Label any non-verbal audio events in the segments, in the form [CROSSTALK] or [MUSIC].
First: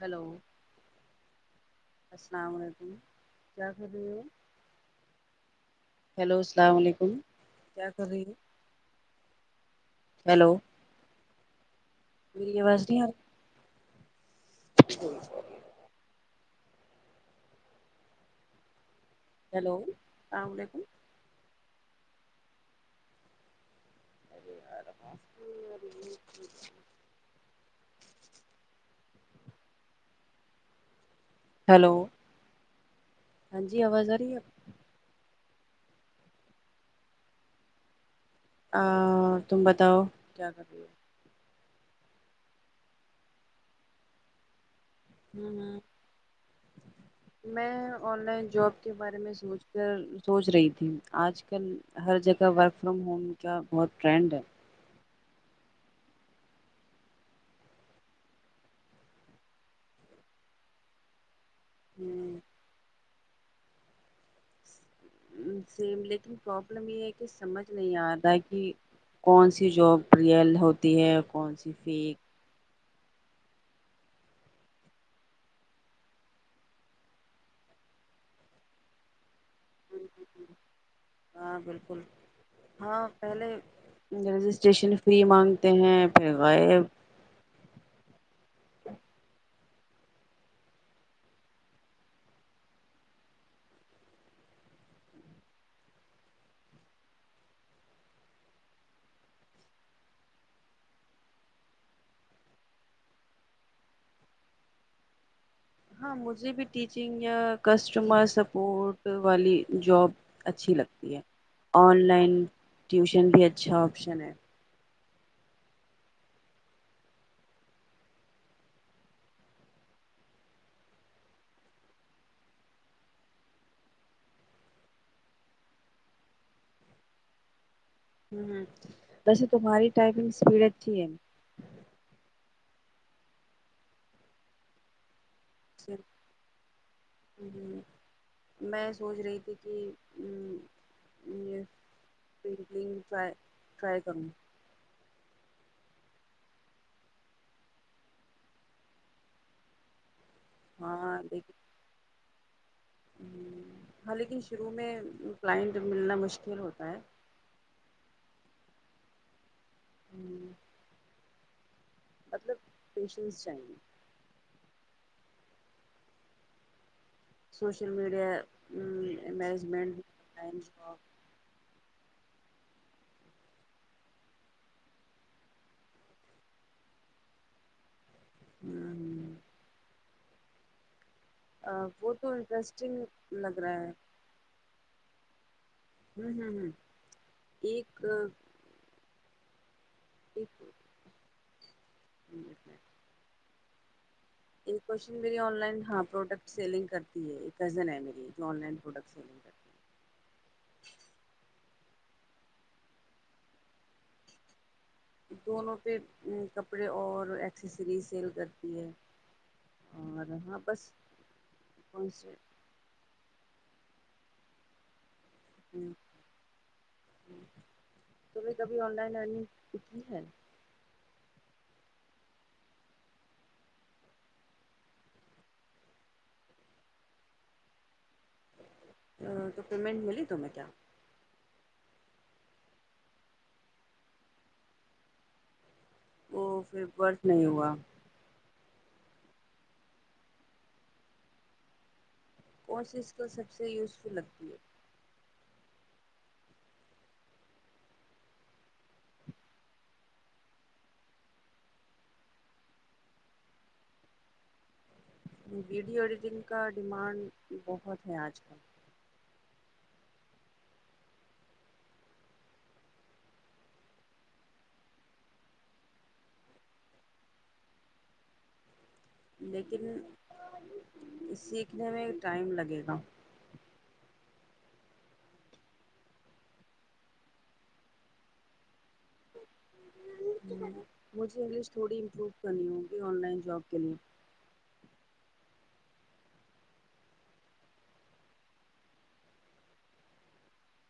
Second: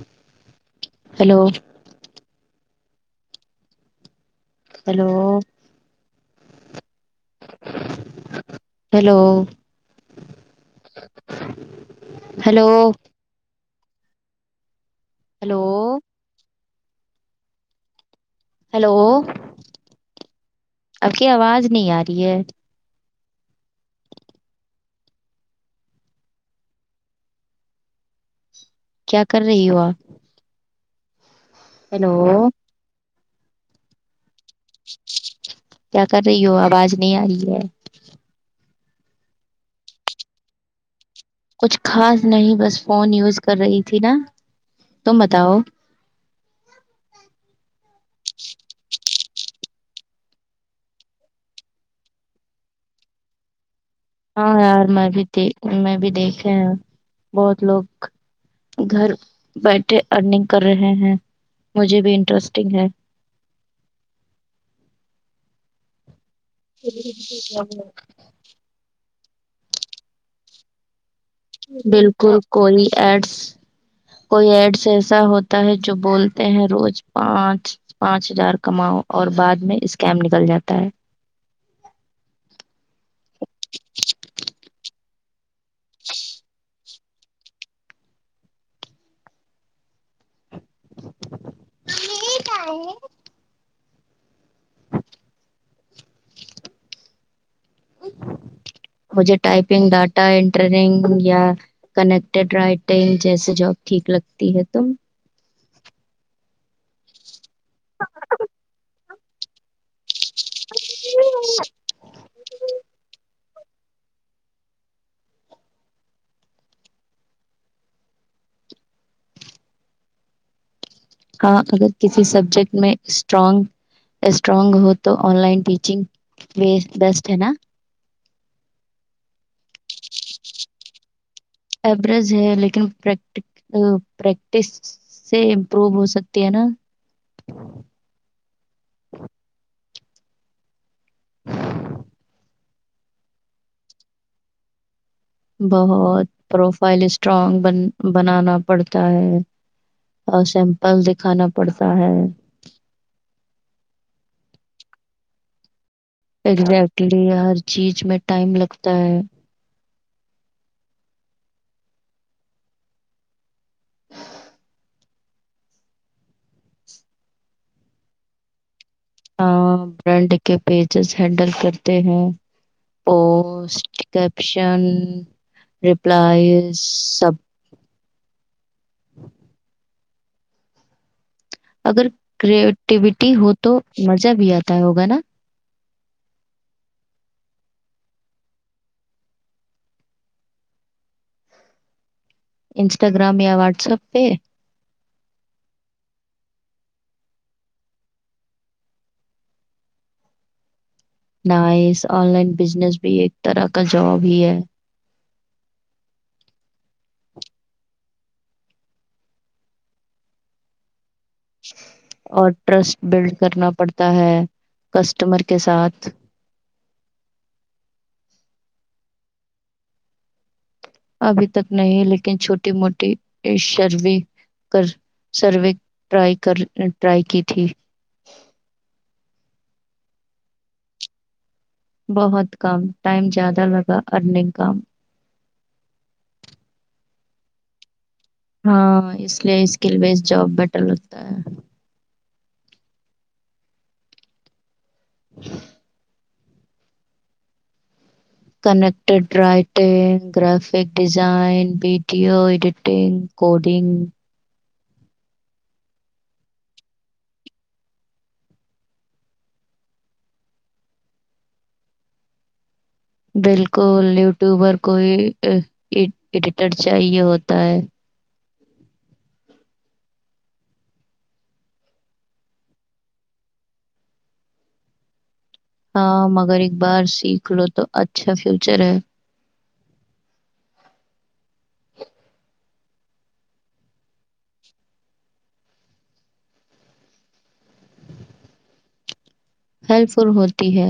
hello hello السلام علیکم کیا کرھر ہیلو ہیلو الل علیکم کیا کر رہی ہے ہیلو ہیلو جی ہیلو بازری ہار ہلو ہیلو ہیلو اللام علیکم آپ کی آواز نہیں آ رہی ہے ار کیا کر رہی ہو آپ ہیلو ہاں جی آواز رہی ہے کیا کر رہی ہو آواز نہیں آ رہی ہے ہ تم بتاؤ کیا کر رہی ہو کچھ خاص نہیں بس فون یوز کر رہی تھی نا تو بتاؤ ہوں ہوں میں آن لائن جاب کے بارے میں سوچ کر سوچ رہی تھی آج کل ہر جگہ ورک فرام ہوم کا بہت ٹرینڈ ہے ہاں ار آار بھی میں بھی دیکھے ہیں بہت لوگ گھر بیٹٹھے ارننگ کر رہے ہیں مجھے بھی ہوں انٹرسٹنگ ہے ہ سیم لیک پروابلم یہ ہے کہ سمجھ نہیں آا کہ کون سی جاب رئل ہوتی ہے کون سی فیک بالکل کوئی ایڈس کوئی ایڈس ایسا ہوتا ہے جو بولتے ہیں روز پانچ پانچ ہزار کماؤ اور بعد میں اسکیم نکل جاتا ہے ہاں بالکل ہاں پہلے رجسٹریشن فری مانگ ہیں پھر غائب یہ کا ہے مجھے ٹائپنگ ڈاٹا انٹرنگ یا کنیکٹیڈ رائٹنگ جیس جاب ٹھیک لگتی ہے تم ہاں مجھے بھی ٹیچنگ یا کسٹمر سپورٹ والی جاب اچھی لگتی ہے آن لائن ٹیوشن بھی اچھا آپشن ہے ہاں اگر کسی سبجیکٹ میں اسٹرانگ اسٹرانگ ہو تو آن لائن ٹیچنگ بھی بیسٹ ہے نا ہوں پس تومہاری ٹائپنگ اسپیڈ اچھی ہے ل پر پریکٹس سے امپروو صر ہو سکتی ہے نا ج میں سوچ رہی تھی کہ ہوں رائی کروں بہت پروفائل اسٹرانگ بن بنانا پڑتا ہے اور سیمپل دکھانا پڑتا ہے ہ ہاں لیکن شروع میں کلائنٹ ملنا مشکل ہوتا ہے اگزیکٹلی ہر چیز میں ٹائم لگتا ہے ہوں مطلب پیشنس چاہیں گے ہ سوشل میڈیا مینجمنٹ برنڈ کے آن جاب پیجز ہینڈل کرتے ہیں پوسٹکپشن رپلائز سب ہوں ہ اگر وہ تو انٹرسٹنگ کریٹیوٹی ہو لگ تو رہا ہے مزہ بھی آتا ہوگا نا ہوں ہوں ہوں ایک جٹ انسٹاگرام یا و سبے ایک کوشن میری آن لائن ہاں پروڈکٹ سیلنگ کرتی ہے ایک کزن ہے میری جو آن لائن پروڈکٹ سیلنگ کرتی ہے آن لائن بزنس بھی ایک طرح کا جاب ہی ہے دونوں پہ کپڑے اور ایکسیسری سیل کرتی ہے اور ہاں بس اور ٹرسٹ بلڈ کرنا پڑتا ہے کس کسٹمر کے ساتھ تمہیں کبھی آن لائن لرنگ اتنی ہے ابھی تک نہیں لیکن چھوٹی موٹی سروے ٹرائی کی تھی تو پیمنٹ ملی تیں کیا بہت کم ٹائم زیادہ لگا ارننگ کام وہ پھر برف نہیں ہوا ہاں اس لیے اسکل بیس جاب بیٹر ہوتا ہے کوش اس کو سب سے یوزفل لگتی ہے connected writing graphic design video editing coding video editing کا ڈیمانڈ بہت ہے آج کل بالکل یوٹیوبر کوئی ایڈیٹر چاہیے ہوتا ہے لیکن سیکھنے میں ٹائم لگے گا ہاں مگر ایک بار سیکھ لو تو اچھا فیوچر ہے مجھے انگلش تھوڑی امپروو کرنی ہوگی آن لائن جاب کے لیے ہیلپ فل ہوتی ہے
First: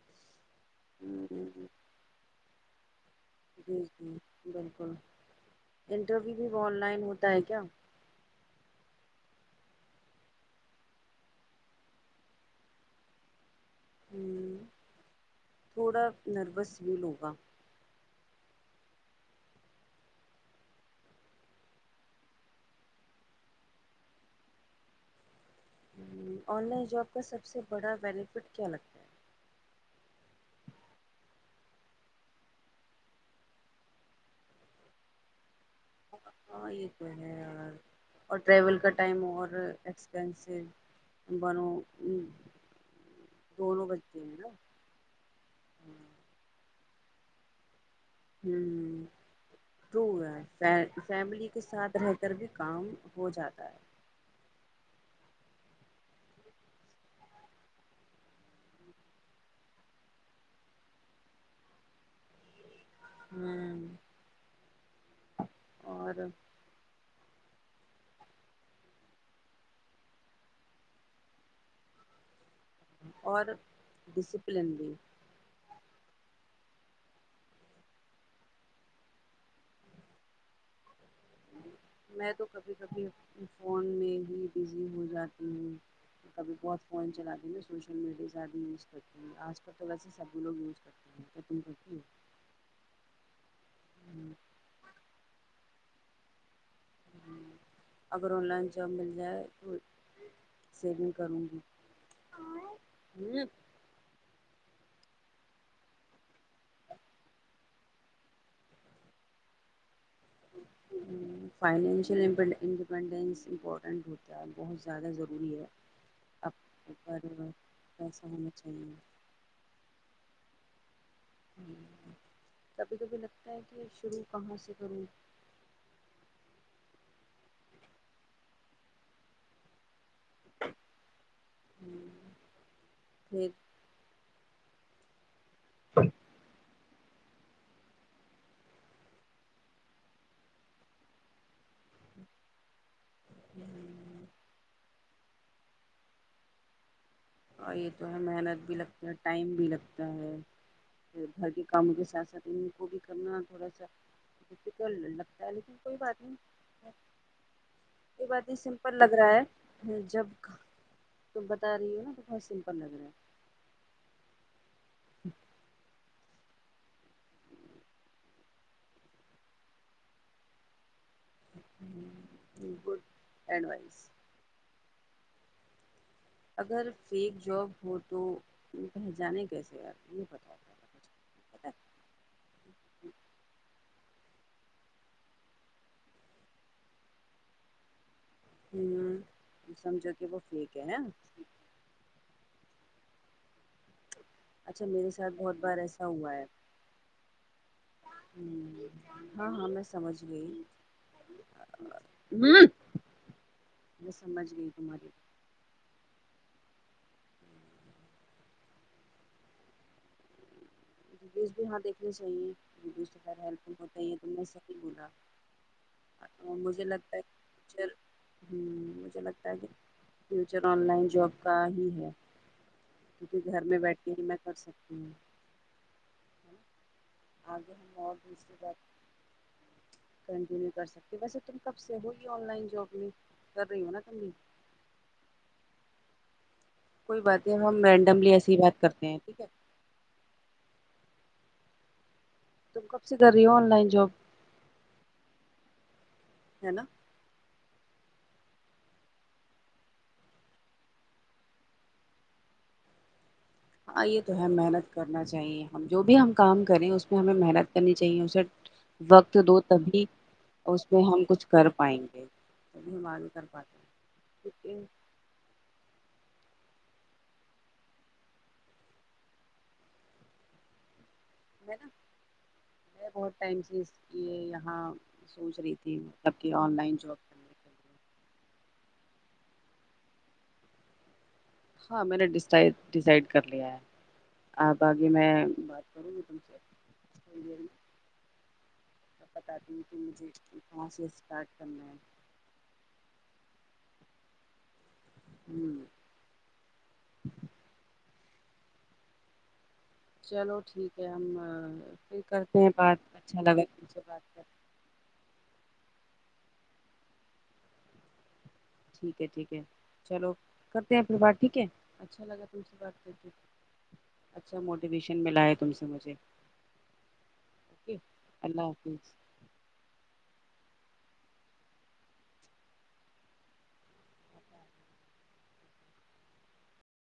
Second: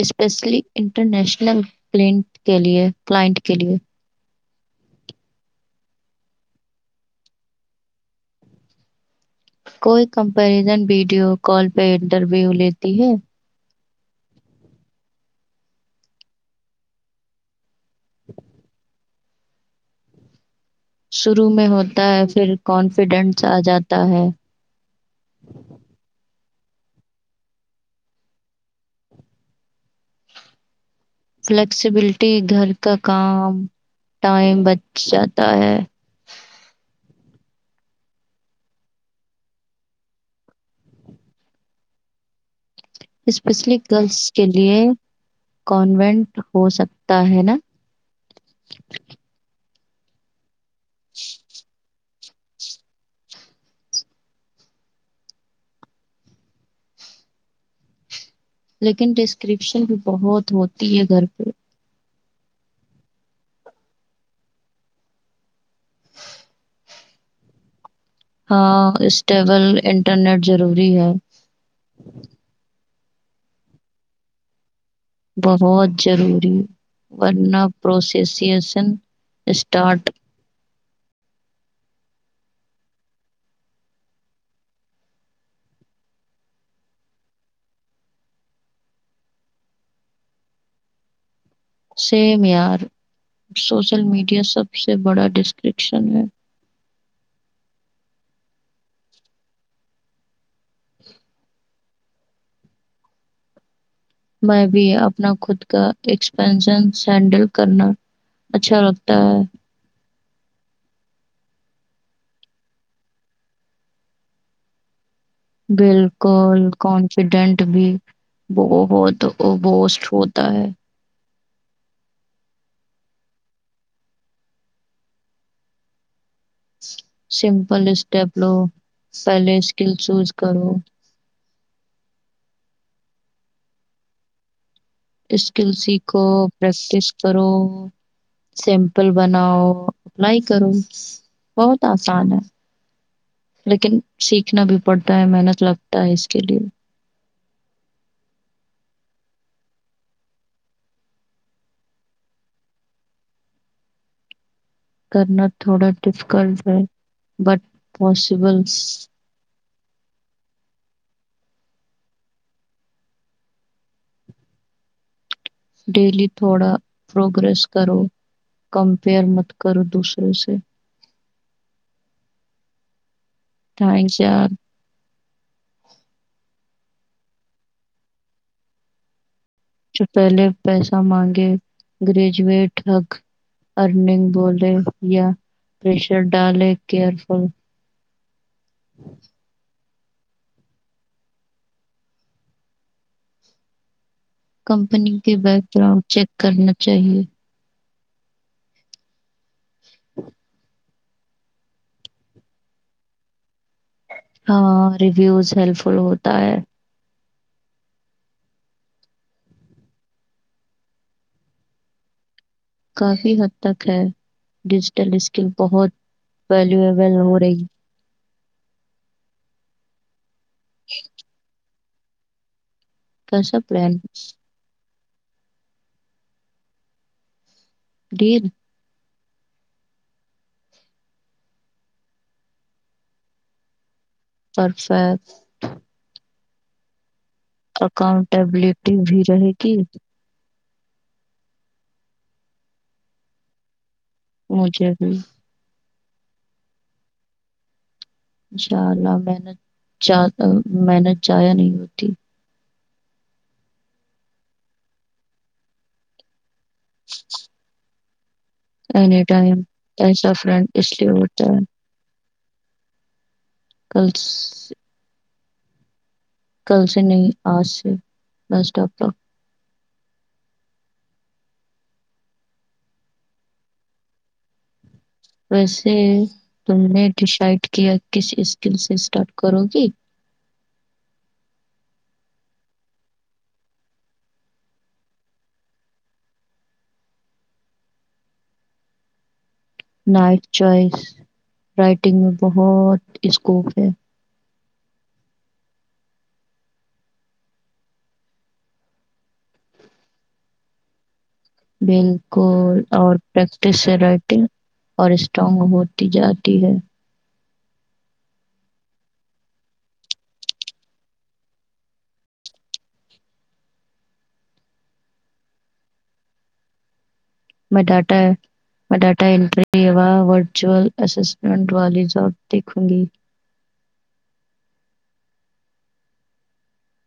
اسپیشلی انٹرنیشنل کلینٹ کے لیے کلائنٹ کے لیے جی جی بالکل انٹرویو بھی آن لائن ہوتا ہے کیا کوئی کمپریزن ویڈیو کال پہ انٹرویو لیتی ہے ہ تھوڑا نروس ویل ہوگا [INAUDIBLE] شروع میں ہوتا ہے پھر کانفیڈنس آ جاتا ہے آن لائن جاب کا سب سے بڑا بینیفٹ کیا لگتا ہے فلیکسیبلٹی گھر کا کام ٹائم بچ جاتا ہے ہاں یہ تو ہے یار اور ٹریول کا ٹائم اور ایکسپینسو بنوں اسپیشلی گرلس کے لیئے کانوینٹ ہو سکتا ہے نا ہوں تو ہے ف فیملی کے ساتھ رہ کر بھی کام ہو جاتا ہے لیکن ڈسکرپشن بھی بہت ہوتی ہے گھر پہ ہوں اور ہاں اسٹیبل انٹرنیٹ ضروری ہے اور ڈسپلن بھی بہت ضروری ورنہ پروسیسیشن اسٹارٹ میں تو کبھی کبھی فون میں ہی بزی ہو جاتی ہوں کبھی بہت فون چلاتی میں سوشل میڈیا زیادہ یوز کرتی ہوں آج کل تو ویسے ہی سبھی لوگ یوز کرتے ہیں تم کرتی سیم یار سوشل ہو میڈیا سب سے بڑا ڈسٹرکٹ اسان ہے اگر آن لائن جاب مل جائے تو ضرور کروں گی ہوں میں بھی اپنا خود کا ایکسپینن سینڈل کرنا اچھا لگتا ہے فائنشیل انڈیپینڈنس امپورٹنٹ ہوتا ہے بہت زیادہ ضروری ہے اب بالکل پر کانفیڈنٹ بھی پیسہ ہونا چاہیے بہت بوسٹ ہو ہوتا ہے کبھی کبھی لگتا ہے کہ شروع کہاں سے کروں سمپل اسٹیپ لو پہلے اسکل شوز کروں ہیں [UNINTELLIGIBLE] اس کل سی کو بیسٹ لسٹ کرو سمپل بناؤ اپلائی کرو بہت آسان ہے لیکن پھر سیکھنا بھی پڑتا ہے محنت لگتا ہے اس کے لیے اور یہ تو ہے محنت بھی لگتا ہے ٹائم بھی لگتا ہے پھر گھر کے کاموں کے ساتھ ساتھ ان کو بھی کرنا تھوڑا سا ڈفیکلٹ کرنا لگتا ہے لیکن تھوڑا کوئی بات نہیں ڈفیکلٹ ہے بٹ یہ بات یہ پاسبلس سمپل لگ رہا جب بتا رہی ہو نا بت سمپل لگ رہا ہے [UNINTELLIGIBLE] [INAUDIBLE] [INAUDIBLE] ڈیلی تھوڑا پروگرریس کرو کمپیئر مت کرو دوسرے سے ہ بالکول ٹرین شاہ [INAUDIBLE] اگر فیک جاب ہو تو پہچانے کا جو پہلے پیسہ مانگے گریجویٹ تک ارننگ بولے روپیہ پریشر ڈالے کیئرفل ہو سمجھو کہ وہ فھیک ہے نہ اچھا میرے کمپنی کے ساتھ بہت بیک بار گراؤنڈ ایسا چیک ہوا ہے کرنا چاہیے [INAUDIBLE] ہاں ہاں میں سمجھ گئی ہوں میں سمجھ گئی ہاں تمہاری ریویوز ہیلپ فل ہو تا ہے بیچ بھی یہاں دیکھنی چاہیے ویڈیوز تو کافی خیر حد ہیلپ فل تک ہوتے ہے ہی تم نے صحیح بولا ڈیجیٹل اسکل بہت مجھے ویلیویبل لگتا ہے ہو رہی فیوچر ہوں مجھے لگتا ہے کہ فچر آن لائن جب کا ہی ہ کیونکہ کیسا گھر میں پلان بیٹھ کے ہی میں کر سکتی ہوں ہوں آگے ہم اور ڈیل دوس بات کنٹینیو کر سکتی ویسے تم کب سے ہوئی آن لائن جاب میں کر رہی ہو نا تم بھی پرفید کوئی بات نہیں ہم رینڈملی ایسی ہی بات اکاؤنٹیبلٹی کرتے ہیں بھی ٹھیک ہے رہے گی تم کب سے کر رہی ہو آن لائن جاب م کیا سی ہے نا ان شاء اللہ میں نے میں نے چایا نہیں ہوتی ہاں یہ تو ہے محنت کرنا چاہیے ہم جو بھی ہم کام کریں اس میں ہمیں محنت کرنی ج س اینی وقت دو ٹائم تبھی ایسا فرینڈ اس پ لیے ہم کچھ ہوتا ہے کر پائیں گے اب ہم ہماری کر پاتے ہیں کل تو یہ [INAUDIBLE] کل سے نہیں آج سے بس ڈپ کا میں نا بہت ٹائم سے اس یہ یہاں [INAUDIBLE] رہی ویسے تھی مطلب کہ آن تم لائن نے جاب کرنے ڈسائڈ کے کیا لیے ک اسکل سے اسٹارٹ کرو گی [INAUDIBLE] ہاں میں نے ڈسائڈ کر لیا ہے آپ آگے میں بات کروں گی تم سے بتاتی ہوں کہ مجھے نائٹ کہاں چوائس سے اسٹارٹ کرنا ہے رائٹنگ میں بہت اسکوپ [UNINTELLIGIBLE] اچھ [UNINTELLIGIBLE] ہوں [INAUDIBLE] چلو ٹھیک ہے پھر بالک کرتے ہیں اور بات اچھا لگا پریکٹس تم سے بات کر رائٹنگ اور اسٹرانگ ہو [UNINTELLIGIBLE] جاتی ہے ٹھیک ہے ٹھیک ہے چلو کرتے ہیں پھر بات ٹھیک ہے اچھا لگا تم سے بات کر اچھا موٹیویشن ملا ہے تم سے مجھے [UNINTELLIGIBLE] میں اوکے ڈاٹا اللہ میں حافظ ڈاٹاٹری [UNINTELLIGIBLE] چئل اسسمنٹ والی ضاب دھوں گی [UNINTELLIGIBLE]